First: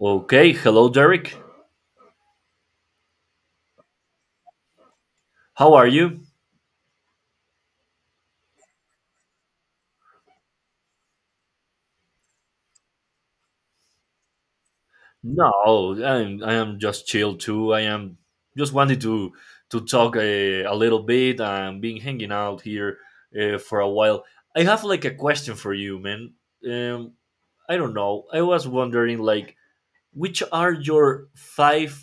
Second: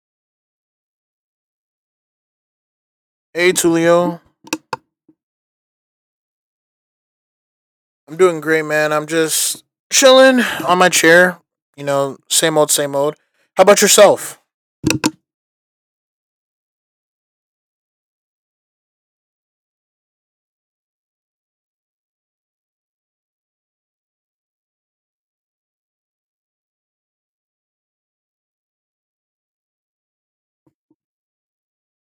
Okay, hello, Derek. Hey Tulio, How are you? I'm doing great, man. I'm just chilling on my chair. You know, same old, same old. How about yourself? No, I am just chill too. I am just wanted to talk a little bit. I'm been hanging out here for a while. I have like a question for you, man. Um, I don't know. I was wondering like which are your five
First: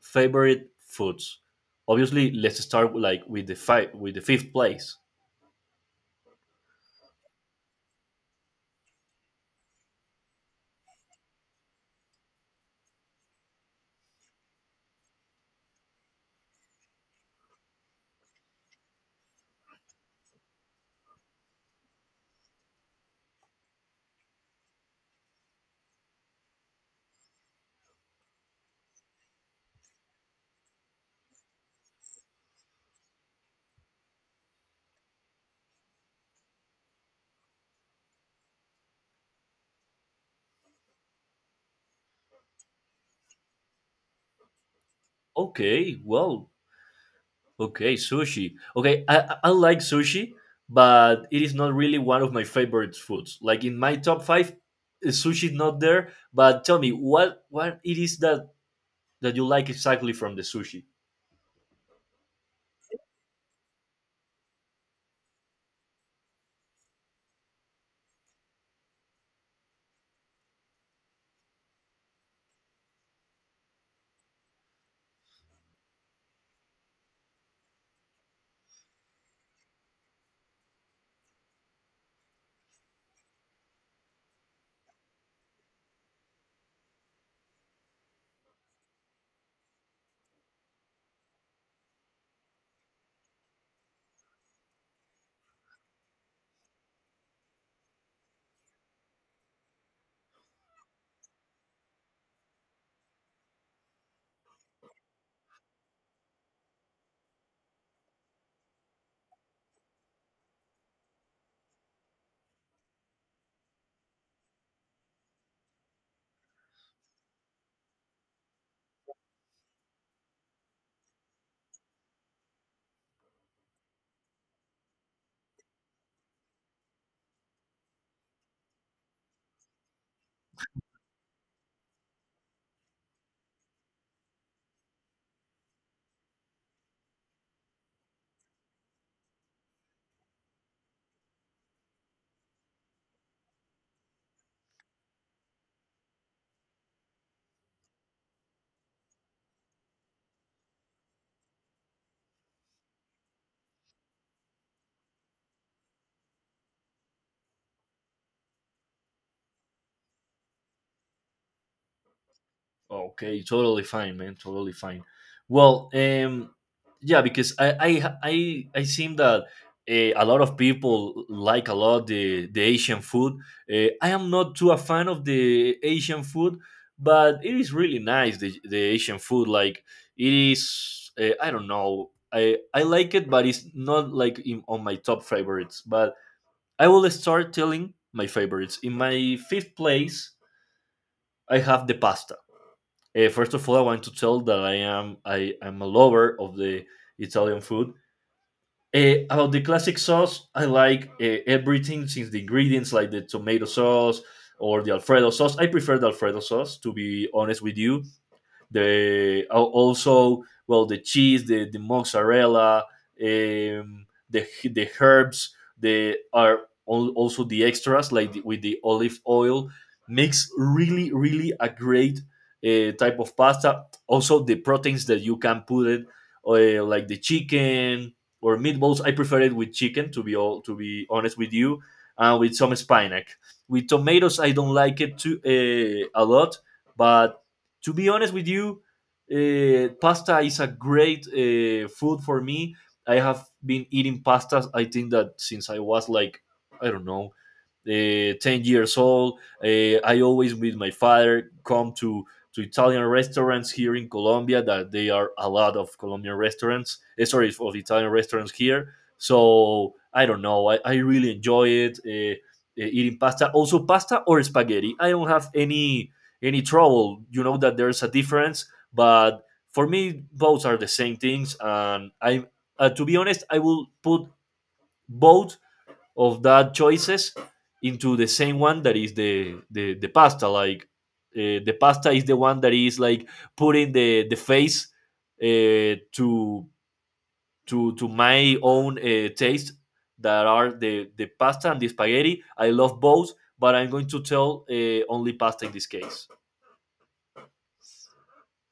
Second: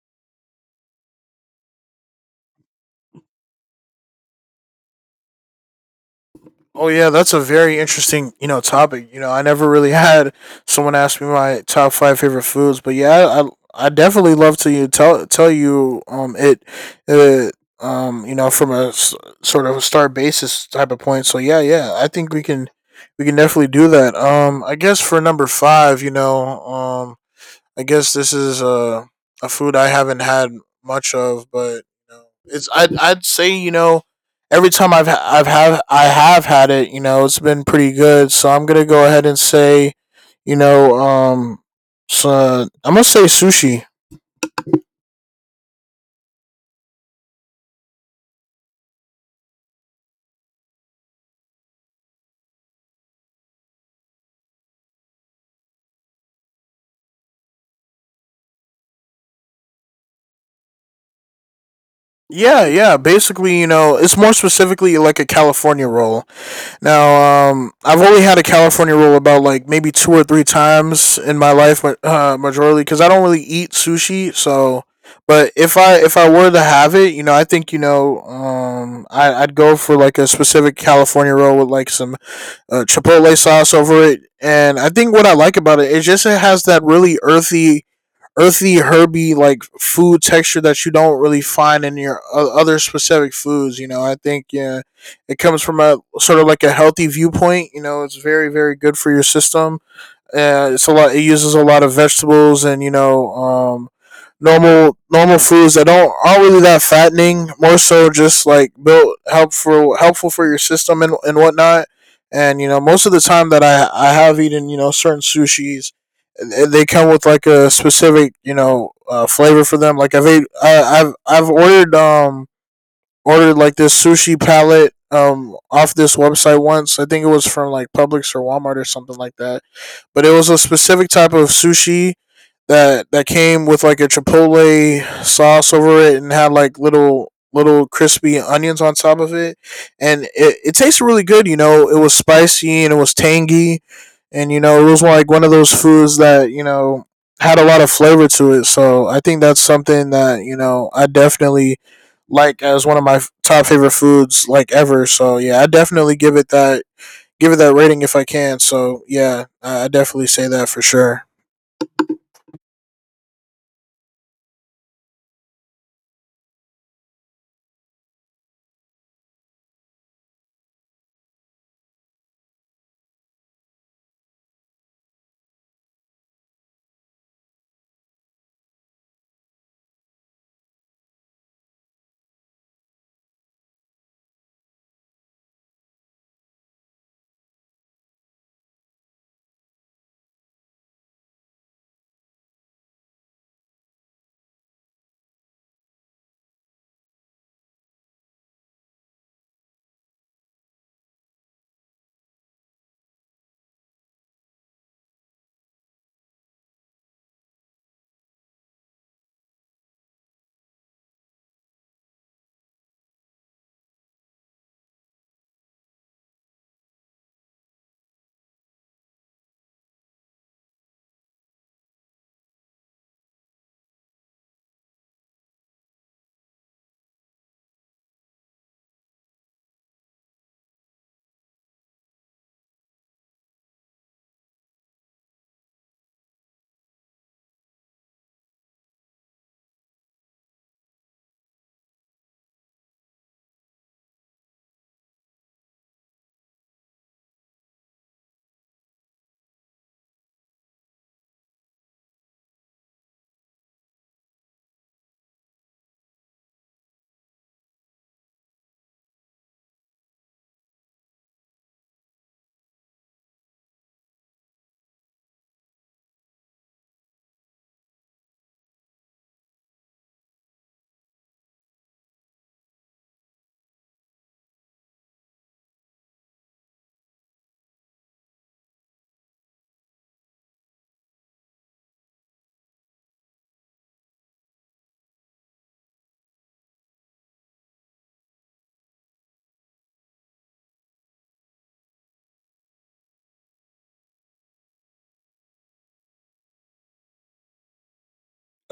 favorite foods? Obviously, let's start like with the five with the fifth place. Oh yeah, that's a very interesting, you know, topic. You know, I never really had someone ask me my top five favorite foods, but yeah, I definitely love to you tell you it it you know from sort of a start basis type of point. So yeah, yeah, I think we can definitely do that. I guess for number five, you know, I guess this is a food I haven't had much of, but you know, it's I'd say you know every time I have had it, you know, it's been pretty good. So I'm gonna go ahead and say, you know, um, so I'm gonna say sushi. Okay, well, Okay, sushi. Okay, I like sushi, but it is not really one of my favorite foods. Like in my top five, sushi is not there. But tell me, what it is that you like exactly from the sushi? Yeah, yeah. Basically, you know, it's more specifically like a California roll. Now, I've only had a California roll about like maybe two or three times in my life, but majorly because I don't really eat sushi. So, but if I were to have it, you know, I think you know, I'd go for like a specific California roll with like some chipotle sauce over it, and I think what I like about it is just it has that really earthy, herby like food texture that you don't really find in your other specific foods. You know, I think yeah, it comes from a sort of like a healthy viewpoint. You know, it's very good for your system. It's a lot. It uses a lot of vegetables, and you know normal foods that don't aren't really that fattening. More so, just like built helpful for your system and whatnot. And you know, most of the time that I have eaten you know certain sushis, they come with like a specific you know flavor for them. Like I've ate, I, I've ordered like this sushi palette off this website once. I think it was from like Publix or Walmart or something like that. But it was a specific type of sushi that came with like a chipotle sauce over it and had like little crispy onions on top of it, and it, it tasted really good. You know, it was spicy and it was tangy, and you know it was like one of those foods that you know had a lot of flavor to it. So I think that's something that you know I definitely like as one of my top favorite foods like ever. So yeah, I definitely give it that rating if I can. So yeah, I definitely say that for sure. Okay, totally fine, man. Totally fine. Well, yeah, because I seem that a lot of people like a lot the Asian food. I am not too a fan of the Asian food, but it is really nice the Asian food. Like it is, I don't know. I like it, but it's not like on my top favorites. But I will start telling my favorites. In my fifth place, I have the pasta first of all, I want to tell that I am a lover of the Italian food. About the classic sauce, I like everything since the ingredients, like the tomato sauce or the Alfredo sauce. I prefer the Alfredo sauce, to be honest with you, the also well the cheese, the mozzarella, the herbs, they are also the extras like with the olive oil makes really really a great type of pasta. Also the proteins that you can put it like the chicken or meatballs. I prefer it with chicken to be all to be honest with you, and with some spinach. With tomatoes, I don't like it too a lot, but to be honest with you, pasta is a great food for me. I have been eating pastas. I think that since I was like I don't know 10 years old. I always, with my father, come to Italian restaurants here in Colombia, that they are a lot of Colombian restaurants, eh, sorry, of Italian restaurants here. So I don't know. I really enjoy it. Eating pasta, also pasta or spaghetti. I don't have any trouble. You know that there's a difference, but for me, both are the same things. And I, to be honest, I will put both of that choices into the same one that is the pasta like the pasta is the one that is like putting the face to to my own taste that are the pasta and the spaghetti. I love both, but I'm going to tell only pasta in this case.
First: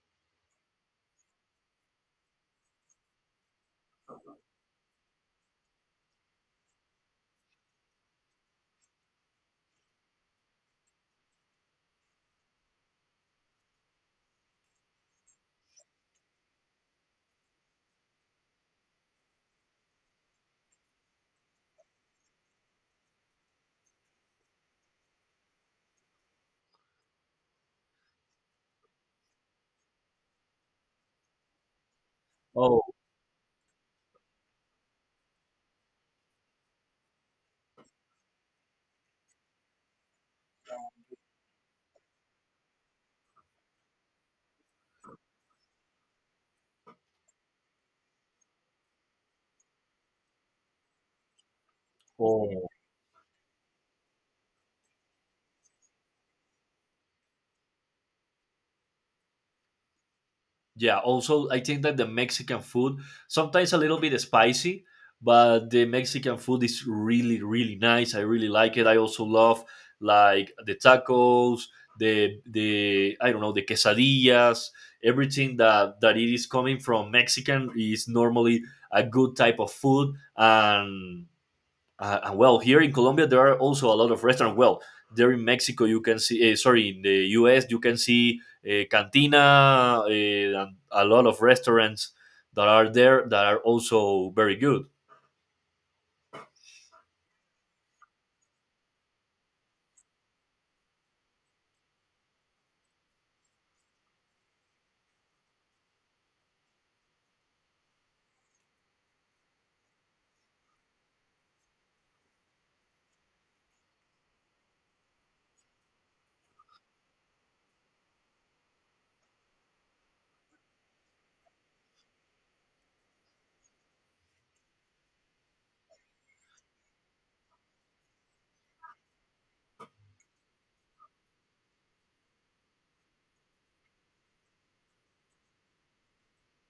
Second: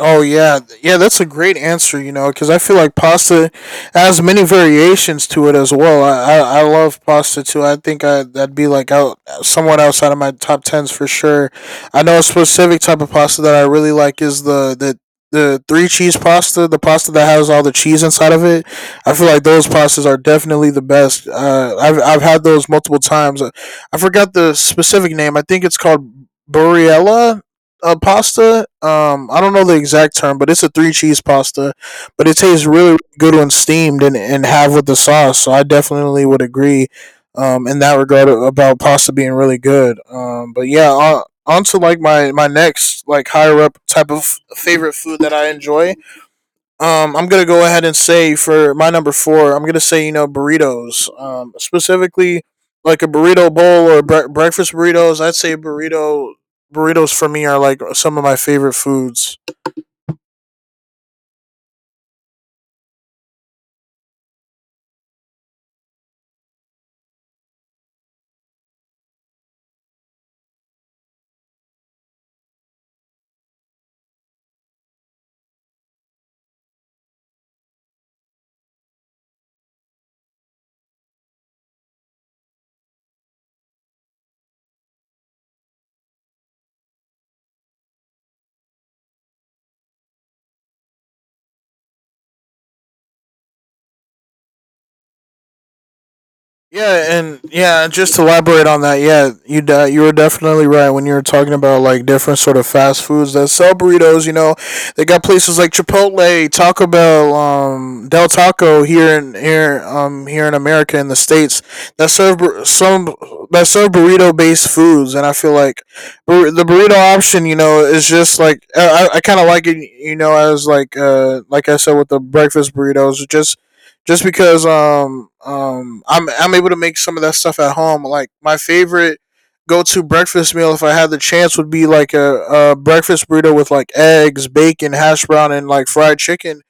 Oh yeah, yeah. That's a great answer. You know, because I feel like pasta has many variations to it as well. I love pasta too. I think I that'd be like out somewhat outside of my top tens for sure. I know a specific type of pasta that I really like is the three cheese pasta, the pasta that has all the cheese inside of it. I feel like those pastas are definitely the best. I've had those multiple times. I forgot the specific name. I think it's called Burriella pasta. I don't know the exact term, but it's a three cheese pasta. But it tastes oh, really good when steamed and have with the sauce. So I definitely would agree in that regard about pasta being really good. But yeah, on to like my next like higher up type of favorite food that I enjoy. I'm gonna go ahead and say for my number four, I'm gonna say you know burritos. Specifically oh. like a burrito bowl or breakfast burritos. I'd say burritos for me are like some of my favorite foods. Yeah, also I think that the Mexican food sometimes a little bit spicy, but the Mexican food is really really nice. I really like it. I also love like the tacos, the I don't know, the quesadillas, everything that it is coming from Mexican is normally a good type of food, and well, here in Colombia there are also a lot of restaurants. Well, there in Mexico you can see, sorry, in the U.S. you can see cantina and a lot of restaurants that are there that are also very good. Yeah, and yeah, just to elaborate on that, yeah, you were definitely right when you were talking about like different sort of fast foods that sell burritos. You know, they got places like Chipotle, Taco Bell, Del Taco here here in America, in the states, that serve bur- some that serve burrito based foods, and I feel like the burrito option, you know, is just like I kind of like it, you know, as like I said with the breakfast burritos, just because I'm able to make some of that stuff at home. Like my favorite go to breakfast meal if I had the chance would be like a breakfast burrito with like eggs, bacon, hash brown and like fried chicken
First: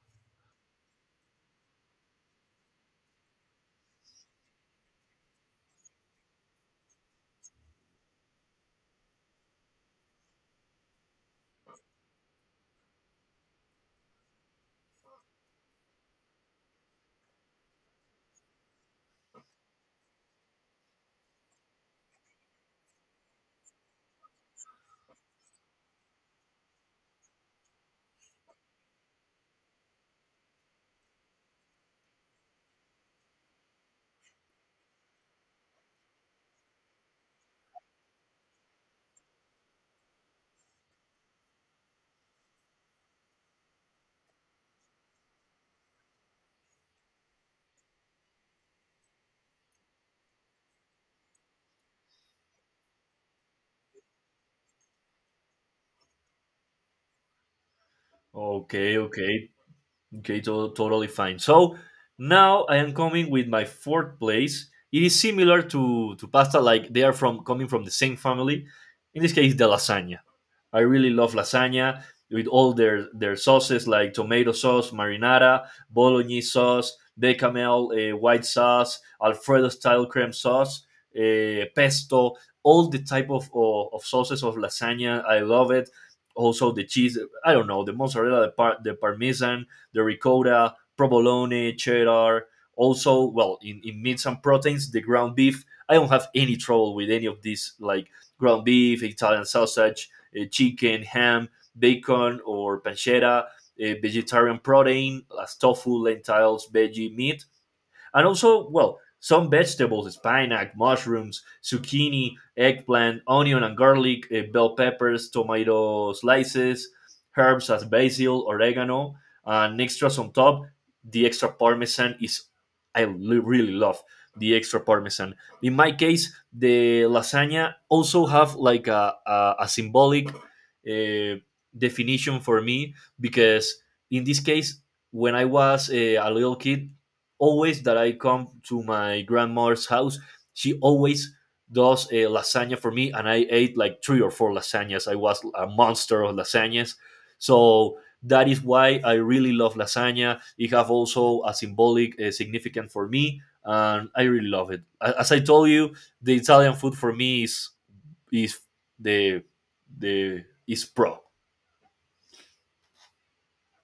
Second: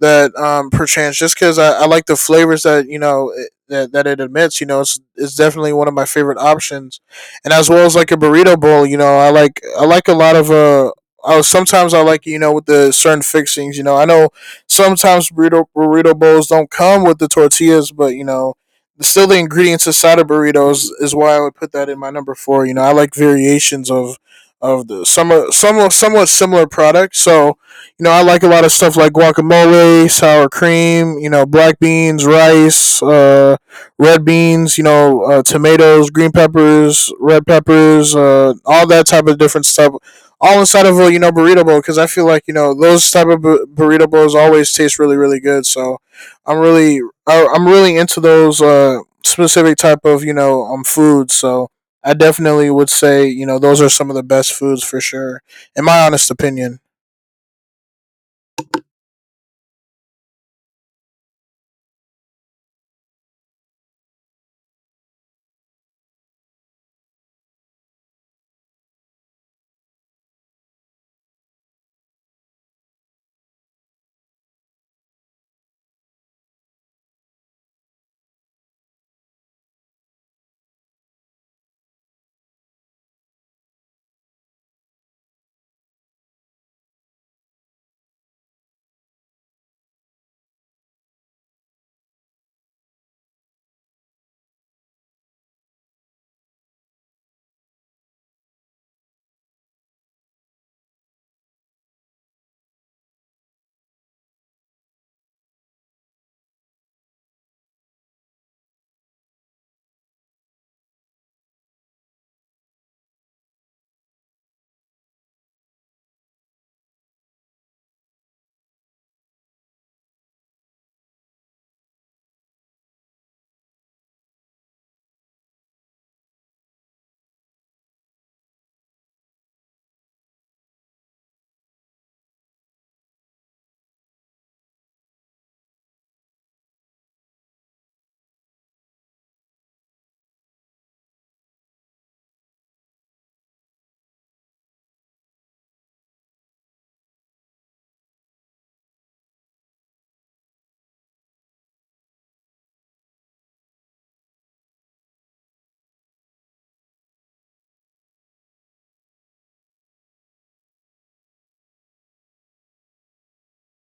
that perchance just because I like the flavors that that, that it admits. You know, it's definitely one of my favorite options, and as well as like a burrito bowl. You know, I like a lot of sometimes I like you know with the certain fixings. You know, I know sometimes burrito bowls don't come with the tortillas, but you know still the ingredients inside of burritos is why I would put that in my number four. You know, I like variations of the somewhat similar products. So you know, I like a lot of stuff like guacamole, sour cream, you know, black beans, rice, red beans, you know, tomatoes, green peppers, red peppers, all that type of different stuff, all inside of a you know burrito bowl, because I feel like you know those type of burrito bowls always taste really good. So I'm really I'm really into those specific type of you know foods. So I definitely would say you know those are some of the best foods for sure, in my honest opinion. Okay, okay, Totally fine. So now I am coming with my fourth place. It is similar to pasta, like they are from coming from the same family. In this case, the lasagna. I really love lasagna with all their sauces like tomato sauce, marinara, bolognese sauce, bechamel white sauce, Alfredo style creme sauce, pesto, all the type of sauces of lasagna. I love it. Also the cheese. I don't know, the mozzarella, the parmesan, the ricotta, provolone, cheddar. Also, well, in meats and proteins, the ground beef. I don't have any trouble with any of these like ground beef, Italian sausage, chicken, ham, bacon, or pancetta, vegetarian protein as tofu, lentils, veggie, meat, and also, well, some vegetables, spinach, mushrooms, zucchini, eggplant, onion and garlic, bell peppers, tomato slices, herbs as basil, oregano, and extras on top. The extra parmesan is, really love the extra parmesan. In my case, the lasagna also have like a symbolic definition for me because in this case, when I was a little kid, always that I come to my grandmother's house, she always does a lasagna for me, and I ate like three or four lasagnas. I was a monster of lasagnas. So that is why I really love lasagna. It have also a symbolic significance for me, and I really love it. As I told you, the Italian food for me is the the is pro.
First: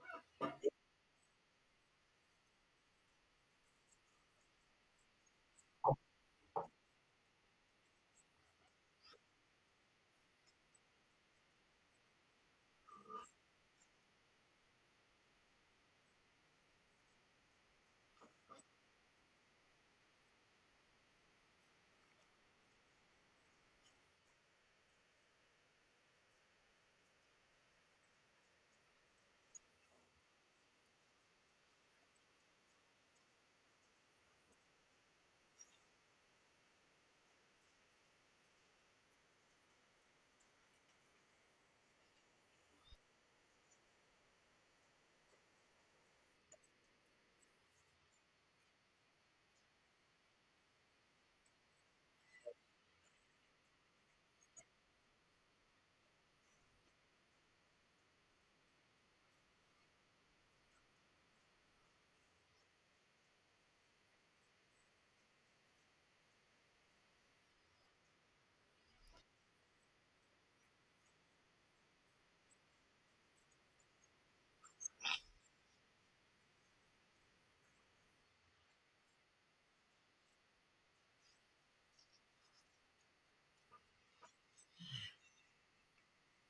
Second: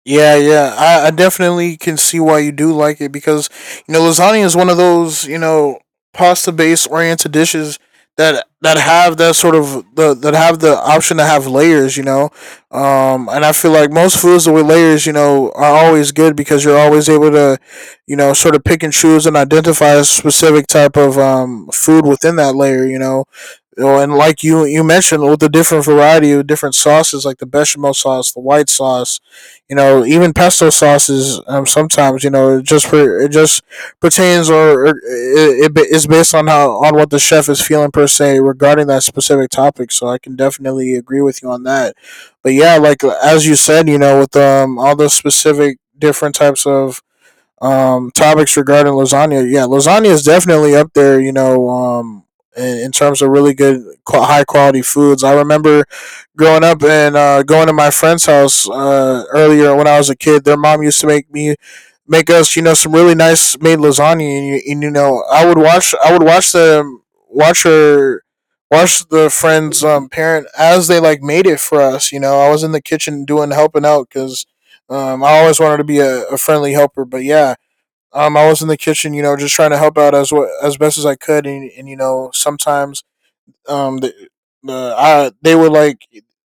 Yeah, yeah. I definitely can see why you do like it because, you know, lasagna is one of those, you know, pasta based oriented dishes that have that have the option to have layers, you know. And I feel like most foods with layers, you know, are always good because you're always able to, you know, sort of pick and choose and identify a specific type of food within that layer, you know. You know, and like you mentioned, with the different variety of different sauces, like the bechamel sauce, the white sauce, you know, even pesto sauces. Sometimes you know, it just pertains or it is it, based on how on what the chef is feeling per se regarding that specific topic. So I can definitely agree with you on that. But yeah, like as you said, you know, with all the specific different types of topics regarding lasagna, yeah, lasagna is definitely up there. You know, in terms of really good, high quality foods. I remember growing up and going to my friend's house earlier when I was a kid. Their mom used to make us, you know, some really nice made lasagna, and you know, I would watch the watch her. Watch the friend's parent as they like made it for us. You know, I was in the kitchen doing helping out because I always wanted to be a friendly helper. But yeah, I was in the kitchen, you know, just trying to help out as well, as best as I could, and you know, sometimes um the, they were like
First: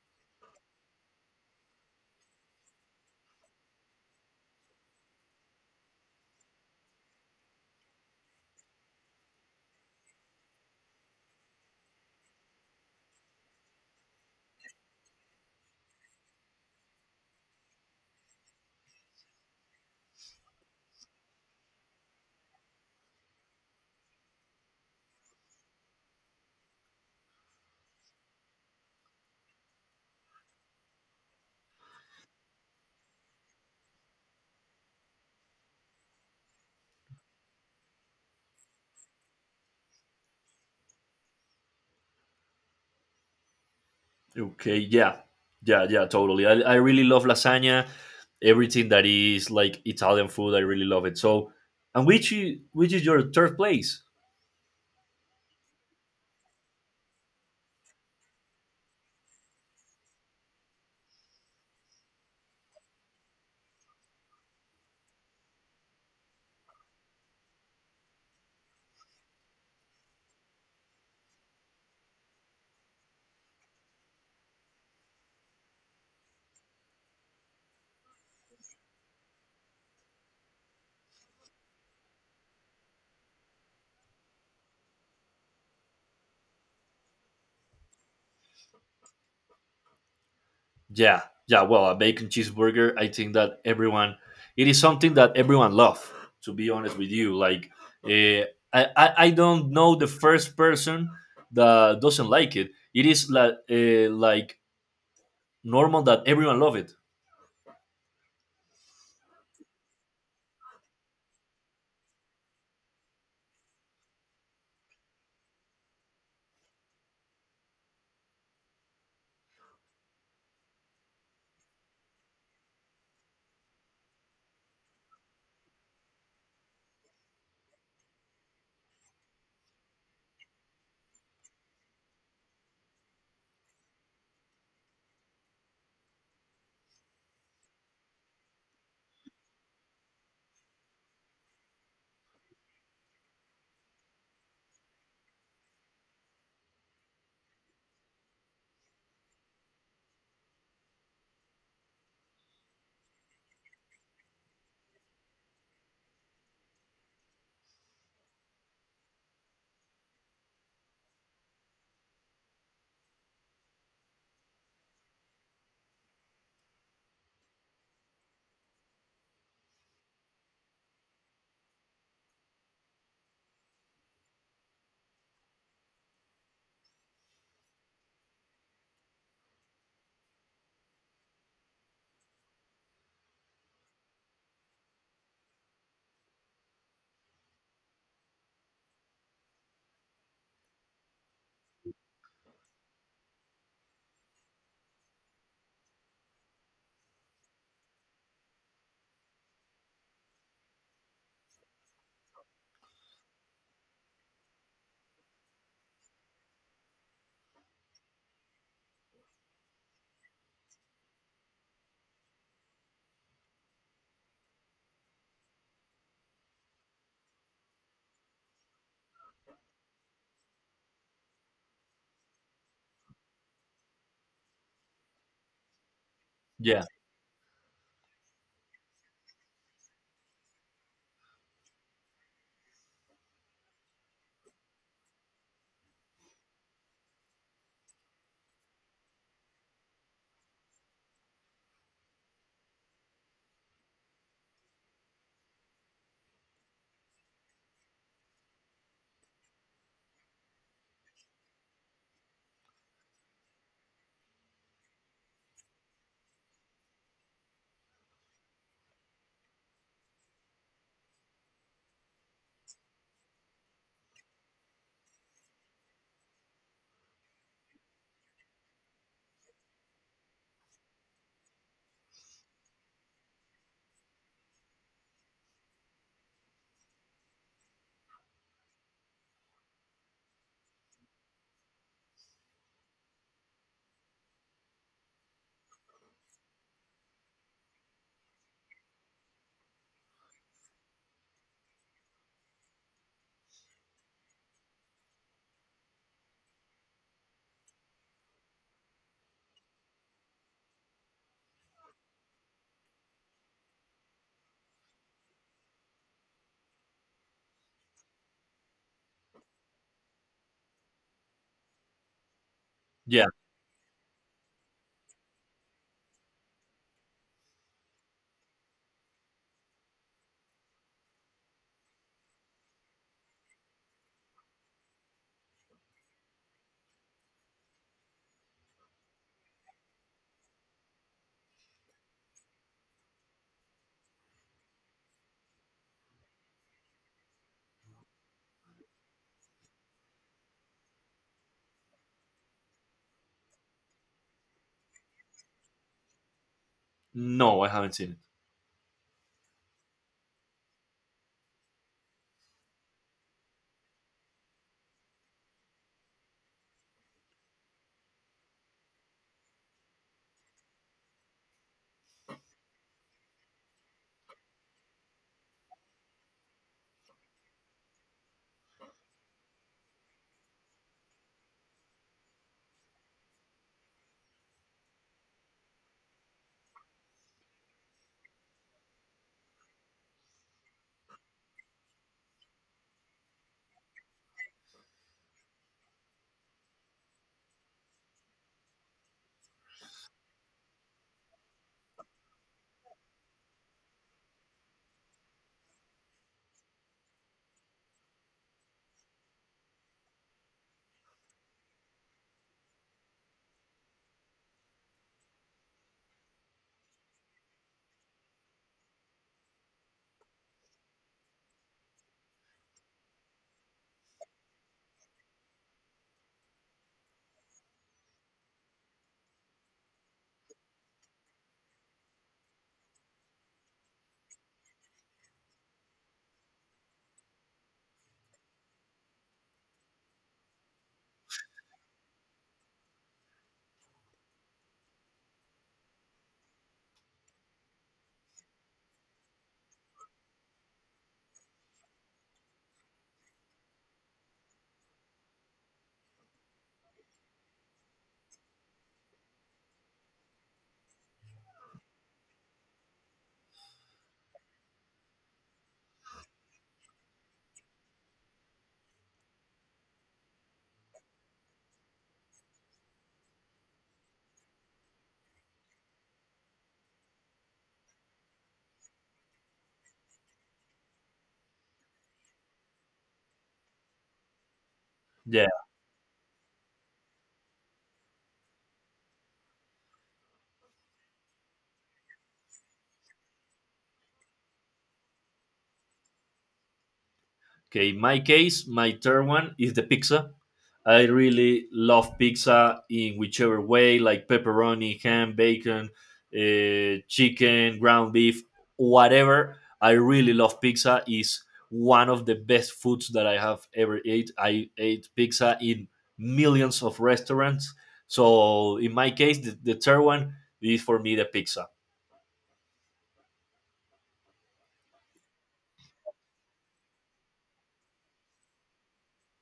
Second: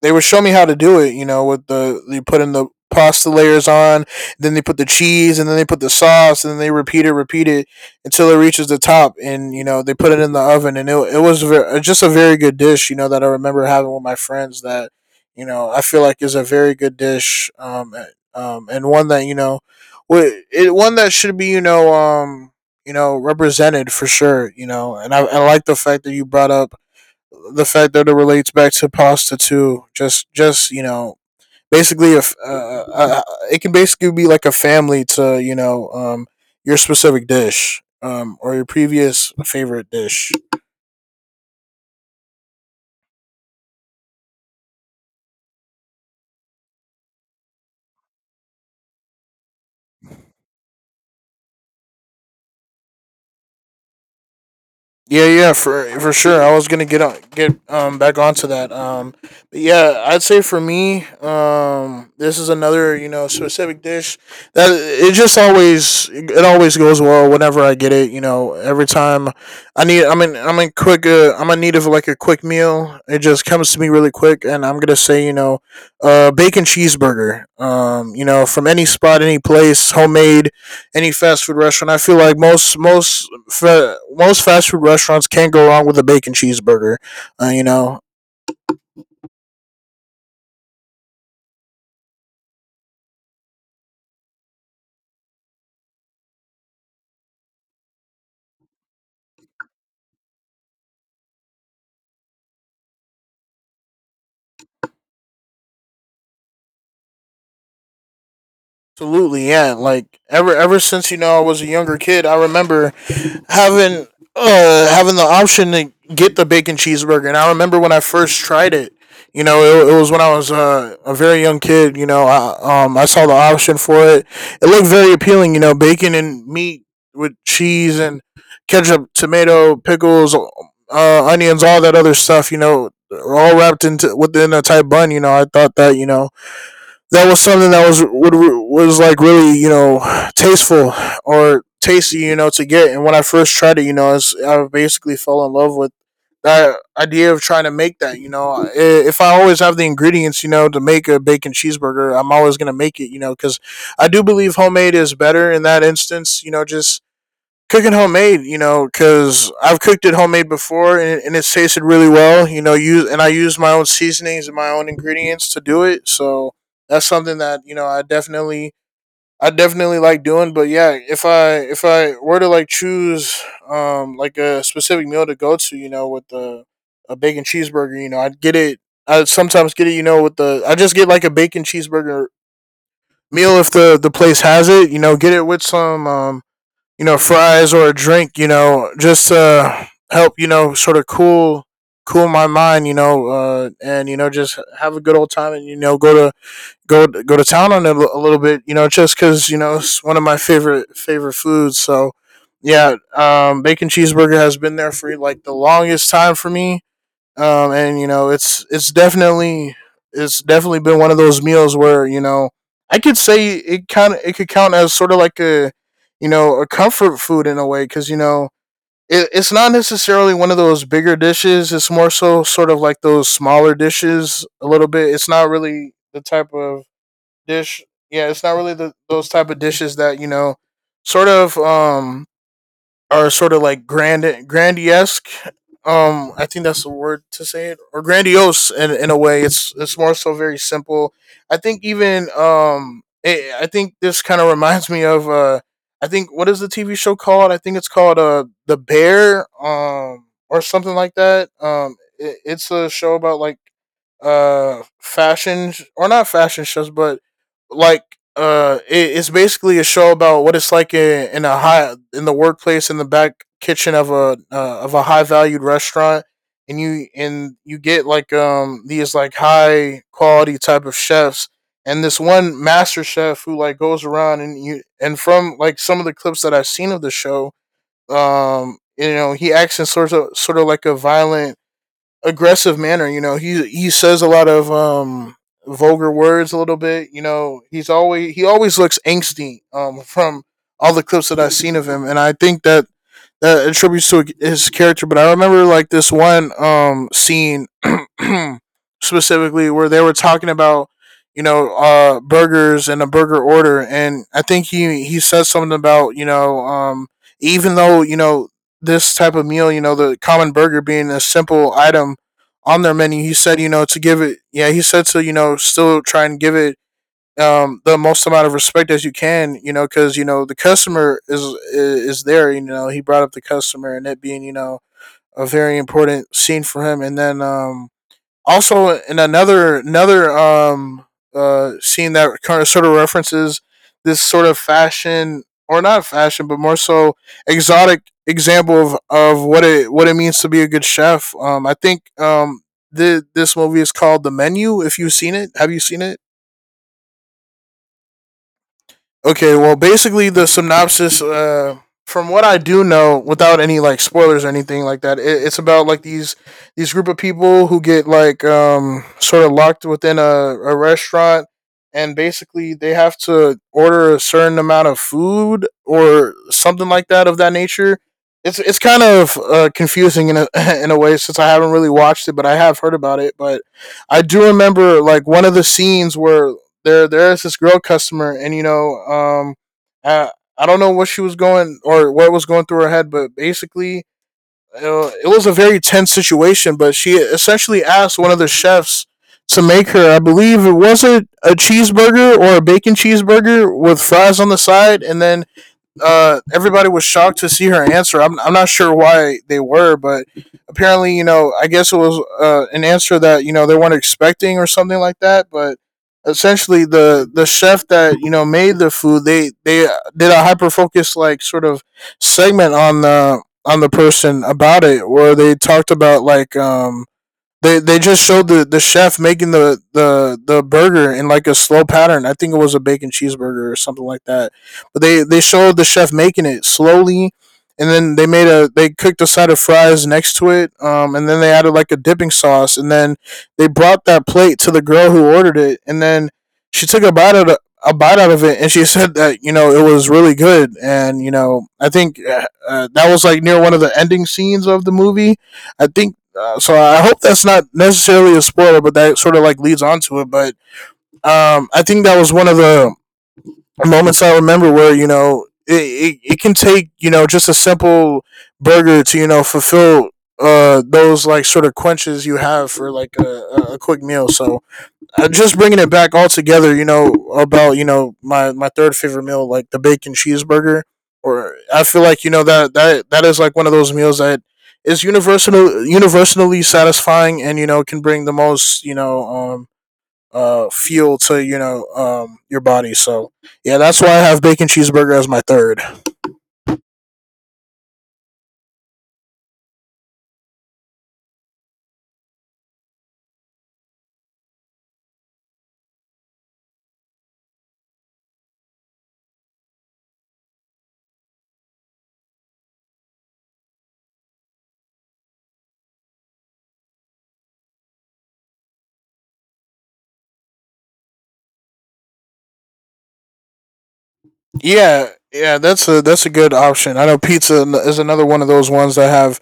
they would show me how to do it. You know, with the you put in the pasta layers on, then they put the cheese, and then they put the sauce, and then they repeat it until it reaches the top, and you know they put it in the oven, and it was just a very good dish. You know that I remember having with my friends that you know I feel like is a very good dish, and one that you know, w- it one that should be you know represented for sure. You know, and I like the fact that you brought up the fact that it relates back to pasta too. Just you know, basically, if uh, it can basically be like a family to you know your specific dish or your previous favorite dish. Okay, yeah, totally. I really love lasagna, everything that is like Italian food. I really love it. So, and which which is your third place? Yeah, yeah, for sure. I was gonna get on, get back onto that. But yeah, I'd say for me, this is another specific dish that it always goes well whenever I get it. You know, every time I mean, I'm in need of like a quick meal. It just comes to me really quick, and I'm gonna say bacon cheeseburger. You know, from any spot, any place, homemade, any fast food restaurant. I feel like most fast food restaurants can't go wrong with a bacon cheeseburger. Uh, you know, Yeah, yeah. Well, a bacon cheeseburger. I think that everyone, it is something that everyone love. To be honest with you, like, uh, I don't know the first person that doesn't like it. It is like normal that everyone love it. Absolutely, yeah. Like ever since I was a younger kid, I remember having having the option to get the bacon cheeseburger. And I remember when I first tried it. You know, it was when I was a very young kid. You know, I saw the option for it. It looked very appealing. You know, bacon and meat with cheese and ketchup, tomato, pickles, onions, all that other stuff. You know, all wrapped into within a tight bun. You know, I thought that that was something that was like really tasteful or tasty to get. And when I first tried it, I basically fell in love with that idea of trying to make that. You know, if I always have the ingredients to make a bacon cheeseburger, I'm always going to make it, you know, because I do believe homemade is better in that instance. You know, just cooking homemade, you know, because I've cooked it homemade before, and it's tasted really well. You know, use and I use my own seasonings and my own ingredients to do it. So that's something that I definitely, I definitely like doing. But yeah, if I were to like choose like a specific meal to go to, you know, with the a bacon cheeseburger, you know, I'd get it. I sometimes get it, you know, with the, I just get like a bacon cheeseburger meal if the place has it. You know, get it with some fries or a drink, you know just help, sort of cool my mind, and, just have a good old time, and, go to, go to town on it a little bit, just because, it's one of my favorite foods. So yeah, bacon cheeseburger has been there for like the longest time for me. And, it's, it's definitely been one of those meals where, I could say it kind of it could count as sort of like a, a comfort food in a way, because, it, it's not necessarily one of those bigger dishes. It's more so sort of like those smaller dishes a little bit. It's not really the type of Yeah, dish. Yeah, it's not really those type of dishes that, sort of are sort of like grandiesque. I think that's the word to say it, or grandiose in a way. It's more so very simple. I think even, I think this kind of reminds me of, I think what is the TV show called? I think it's called, The Bear, or something like that. It's a show about like, fashion, or not fashion shows, but like, it's basically a show about what it's like in a high, in the workplace in the back kitchen of a, of a high valued restaurant. And you get like these like high quality type of chefs, and this one master chef who like goes around. And from like some of the clips that I've seen of the show, you know, he acts in sort of like a violent, aggressive manner. You know, he says a lot of vulgar words a little bit. You know, he always looks angsty, from all the clips that I've seen of him, and I think that that attributes to his character. But I remember like this one scene specifically where they were talking about, burgers and a burger order, and I think he said something about, even though, this type of meal, you know, the common burger being a simple item on their menu. yeah. He said, you know, to give it, yeah, he said to, you know, still try and give it the most amount of respect as you can. You know, because, you know, the customer is there. You know, he brought up the customer, and it being, you know, a very important scene for him. And then, also in another, scene that kind of sort of references this sort of fashion, or not fashion, but more so exotic example of what it, what it means to be a good chef. This movie is called The Menu. If you've seen it, have you seen it? No, I haven't seen it. Okay, well, basically the synopsis, from what I do know, without any like spoilers or anything like that, it, it's about like these group of people who get like, sort of locked within a restaurant, and basically they have to order a certain amount of food or something like that of that nature. It's kind of, confusing in a in a way, since I haven't really watched it, but I have heard about it. But I do remember like one of the scenes where there is this girl customer, and, I, I don't know what she was going, or what was going through her head, but basically, it was a very tense situation. But she essentially asked one of the chefs to make her, I believe it was a cheeseburger or a bacon cheeseburger with fries on the side. And then, everybody was shocked to see her answer. I'm not sure why they were, but apparently, you know, I guess it was, an answer that, you know, they weren't expecting or something like that. But essentially, the chef that, you know, made the food, they did a hyper focus, like, sort of segment on the person about it, where they talked about like, they just showed the chef making the burger in like a slow pattern. I think it was a bacon cheeseburger or something like that. But they showed the chef making it slowly, and then they cooked a side of fries next to it. And then they added like a dipping sauce, and then they brought that plate to the girl who ordered it. And then she took a bite out of it, and she said that, you know, it was really good. And, you know, I think, that was like near one of the ending scenes of the movie, I think. So I hope that's not necessarily a spoiler, but that sort of like leads on to it. But, I think that was one of the moments I remember where, you know, it can take, you know, just a simple burger to, you know, fulfill, those like sort of quenches you have for like a quick meal. So, just bringing it back all together, you know, about, you know, my third favorite meal, like the bacon cheeseburger. Or I feel like, you know, that that is like one of those meals that is Yeah. Universally satisfying, and, you know, can bring the most, fuel to, your body. So yeah, that's why I have bacon cheeseburger as my third. Okay, in my case, my third one is the pizza. I really love pizza in whichever way, like pepperoni, ham, bacon, chicken, ground beef, whatever. I really love pizza. Is one of the best foods that I have ever ate. I ate pizza in millions of restaurants. So in my case, the third one is for me the pizza. Yeah, yeah, that's a, that's a good option. I know pizza is another one of those ones that have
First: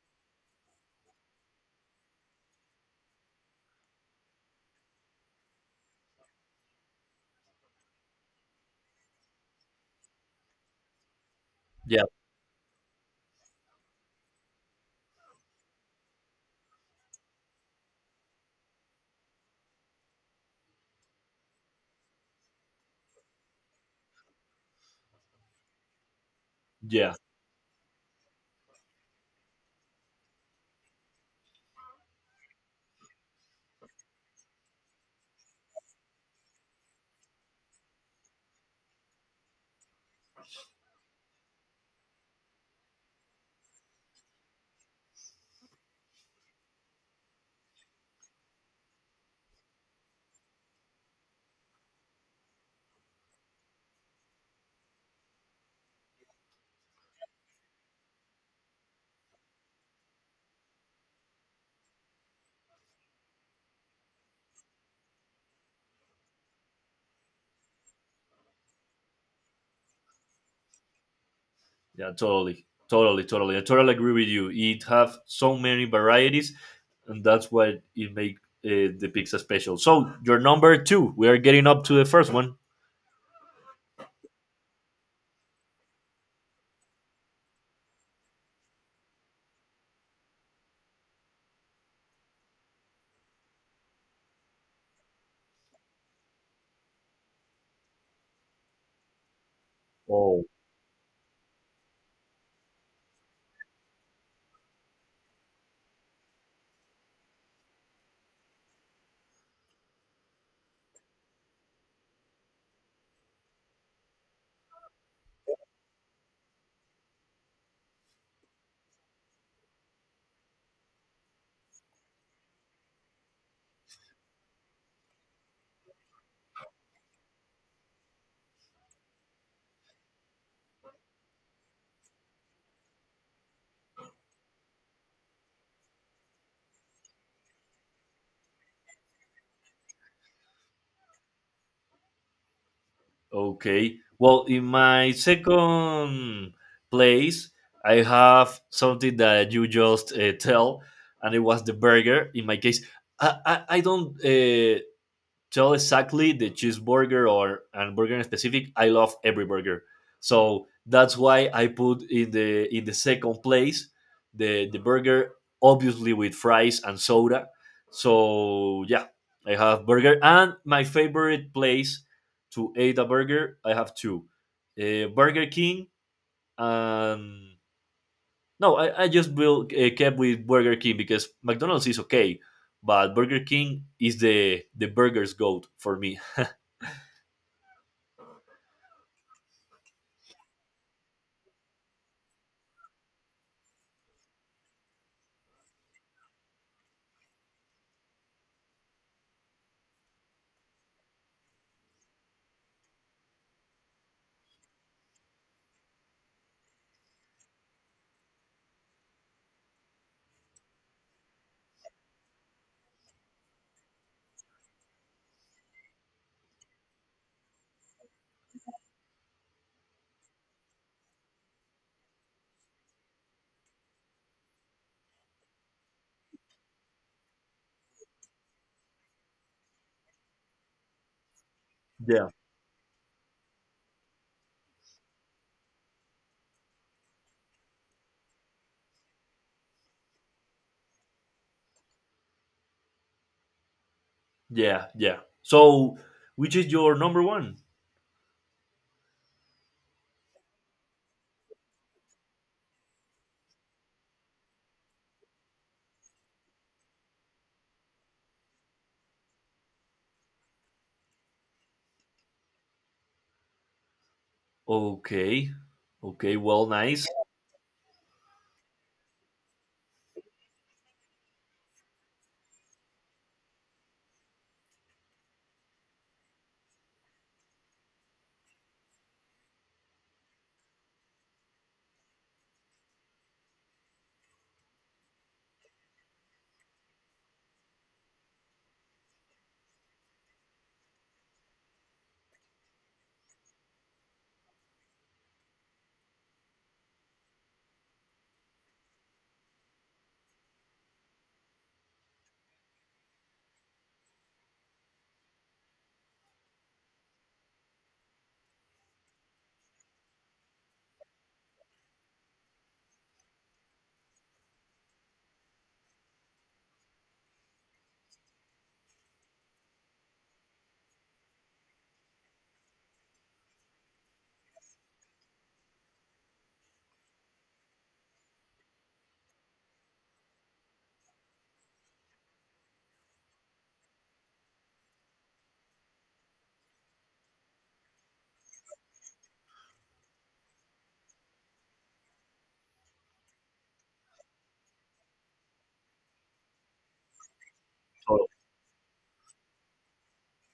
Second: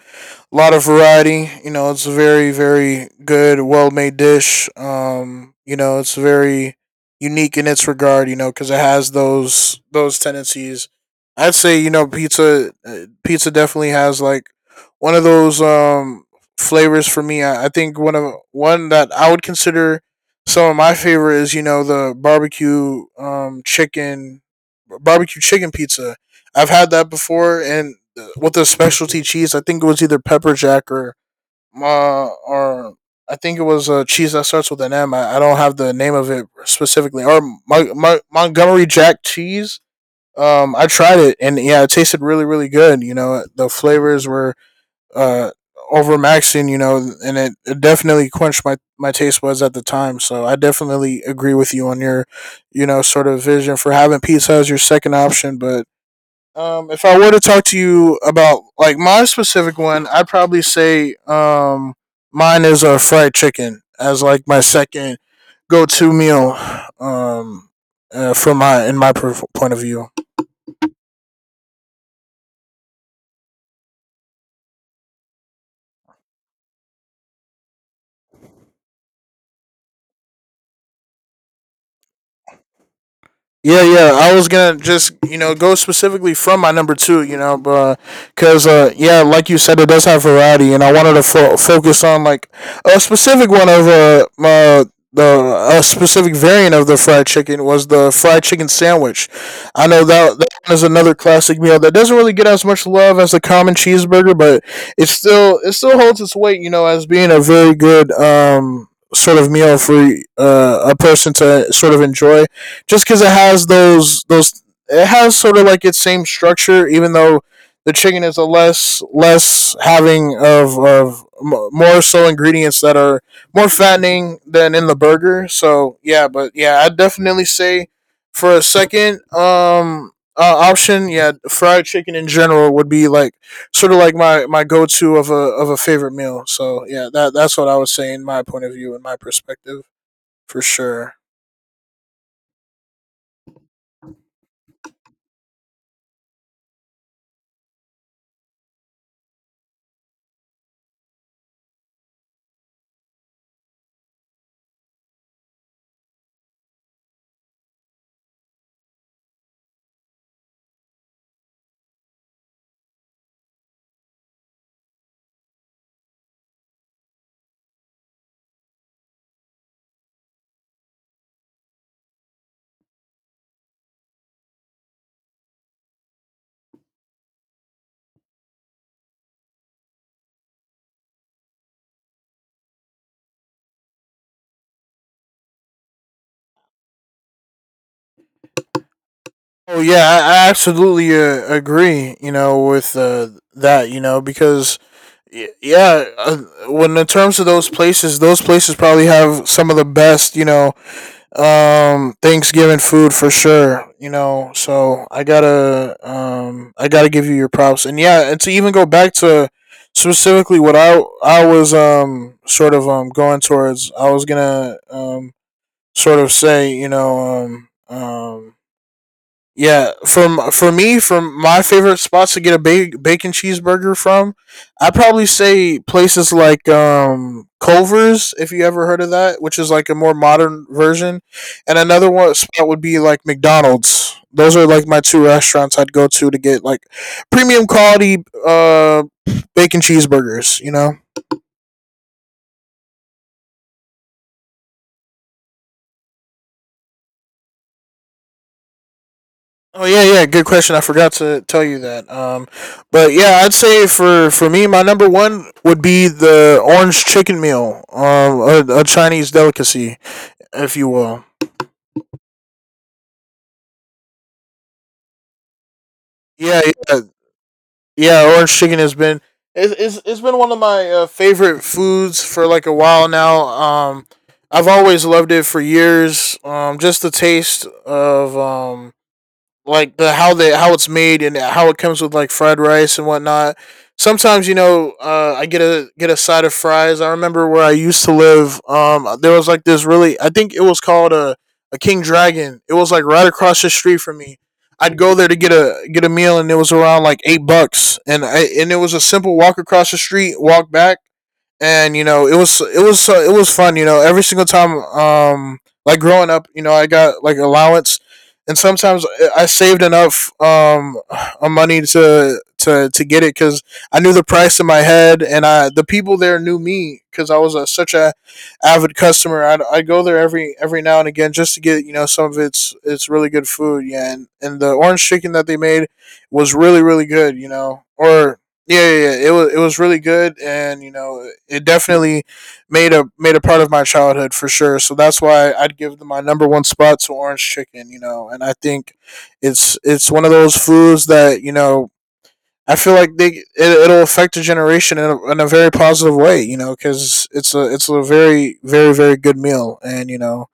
a lot of variety. You know, it's a very, very good, well made dish. You know, it's very unique in its regard. You know, because it has those tendencies. I'd say, you Yeah, know, Pizza definitely has like one of those, flavors for me. I think one that I would consider some of my favorite is, you know, the barbecue chicken pizza. I've had that yeah, before, and with their specialty cheese. I think it was either pepper jack, or I think it was a cheese that starts with an M. I don't have the name of it specifically. Or my Montgomery Jack cheese. I tried it, and yeah, it tasted really good. You know, the flavors were uh overmaxing. You know, and it definitely quenched my taste buds at the time. So I definitely agree with you on your sort of vision for having pizza as your second option, but if I were to talk to you about like my specific one, I'd probably say mine is a fried chicken as like my second go to meal um from my point of view. Totally. I totally agree with you. It have so many varieties, and that's what it make the pizza special. So your number two, we are getting up to the first one. Yeah, yeah. I was gonna just go specifically from my number two, you know, but because yeah, like you said, it does have variety, and I wanted to focus on like a specific one of the a specific variant of the fried chicken was the fried chicken sandwich. I know that Oh. that one is another classic meal that doesn't really get as much love as the common cheeseburger, but it still holds its weight, you know, as being a very good sort of meal for a person to sort of enjoy just because it has those it has sort of like its same structure, even though the chicken is a less having of more so ingredients that are more fattening than in the burger. So yeah, but yeah, I definitely say for a second option, yeah, fried chicken in general would be like sort of like my go to of a favorite meal. So yeah, that's what I would say in my point of view and my perspective for sure. Okay. Well, in my second place, I have something that you just tell, and it was the burger. In my case, I don't tell exactly the cheeseburger or and burger in specific. I love every burger, so that's why I put in the second place the burger, obviously with fries and soda. So yeah, I have burger and my favorite place to eat a burger. I have two, Burger King and no, I just will kept with Burger King because McDonald's is okay, but Burger King is the burger's goat for me. Oh yeah, I absolutely agree. You know, with that, you know, because y- yeah, uh, when in terms of those places probably have some of the best, you know, Thanksgiving food for sure. You know, so I gotta give you your props. And yeah, and to even go back to specifically what I was sort of going towards, I was gonna sort of say, you know, um um yeah, from for me, from my favorite spots to get a bacon cheeseburger from, I probably say places like Culver's, if you ever heard of that, which is like a more modern version, and another Yeah, one spot would be like McDonald's. Those are like my two restaurants I'd go to get like premium quality bacon cheeseburgers. You know. yeah, yeah. So, which is your number one? Oh yeah, yeah. Good question. I forgot to tell you that. But yeah, I'd say for me, my number one would be the orange chicken meal, a Chinese delicacy, if you will. Okay, okay. Yeah, Well, yeah, nice. yeah. Orange chicken has been it's been one of my favorite foods for like a while now. I've always loved it for years. Just the taste of like the how they how it's made and how it comes with like fried rice and whatnot. Sometimes I get a side of fries. I remember where I used to live. There was like this really I think it was called a King Dragon. It was like right across the street from me. I'd go there to get a meal and it was around like 8 bucks... wait and it was a simple walk across the street, walk back, and you know it was fun you know every single time like growing up you know I got like allowance and sometimes saved enough money to get it because I knew the price in my head and I the people there knew me because such a avid customer I go there every now and again just to get you know some of its it's really good food yeah and the orange chicken that they made was really really good you know or yeah, yeah, yeah. It was really good, and you know, it definitely made a made a part of my childhood for sure. So that's why I'd give my number one spot to orange chicken. You know, and I think it's one of those foods that you know I feel like they it'll affect a generation in in a very positive way. You know, because it's a very very very good meal, and you know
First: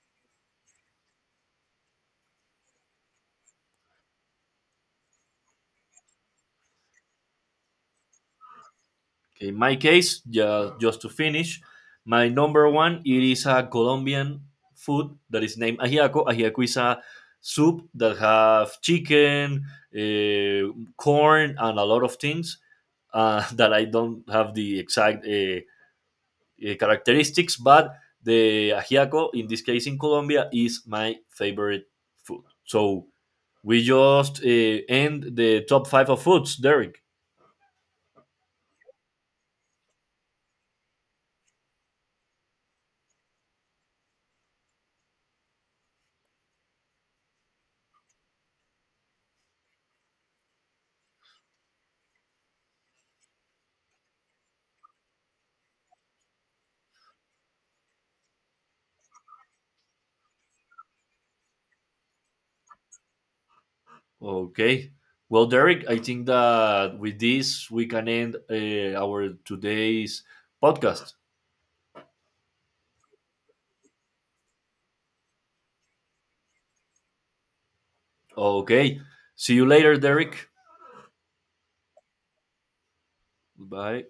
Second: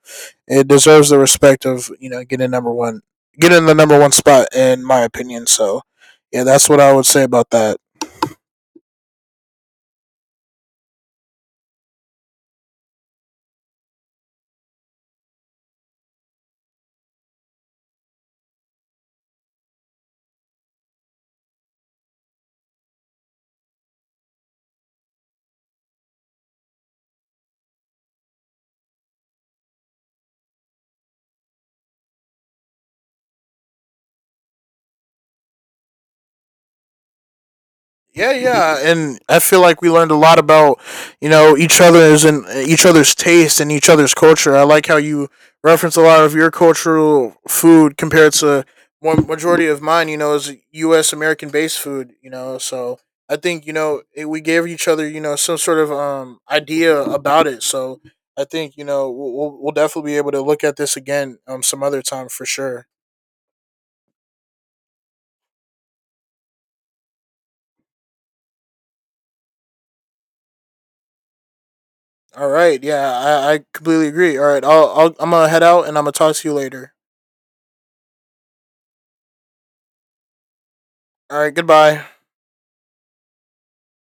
it deserves the respect of you know getting number one, getting the number one spot in my opinion. So, yeah, that's what I would say about that. Okay, in my case, yeah, just to finish, my number one it is a Colombian food that is named ajiaco. Ajiaco is a soup that have chicken, uh, corn, and a lot of things that I don't have the exact characteristics, but the ajiaco in this case in Colombia is my favorite food. So we just end the top five of foods, Derek. Yeah, yeah, and I feel like we learned a lot about you know each other's taste and each other's culture. I like how you reference a lot of your cultural food compared to more majority of mine. You know, is U.S. American based food. You know, so I think you know it, we gave each other you know some sort of idea about it. So I think you know we'll definitely be able to look at this again some other time for sure. Okay. Well, Derek, I think that with this we can end our today's podcast. All right, yeah, I completely agree. All right, I'm gonna head out and I'm gonna talk to you later. Okay. See you later, Derek. All right, goodbye. Bye.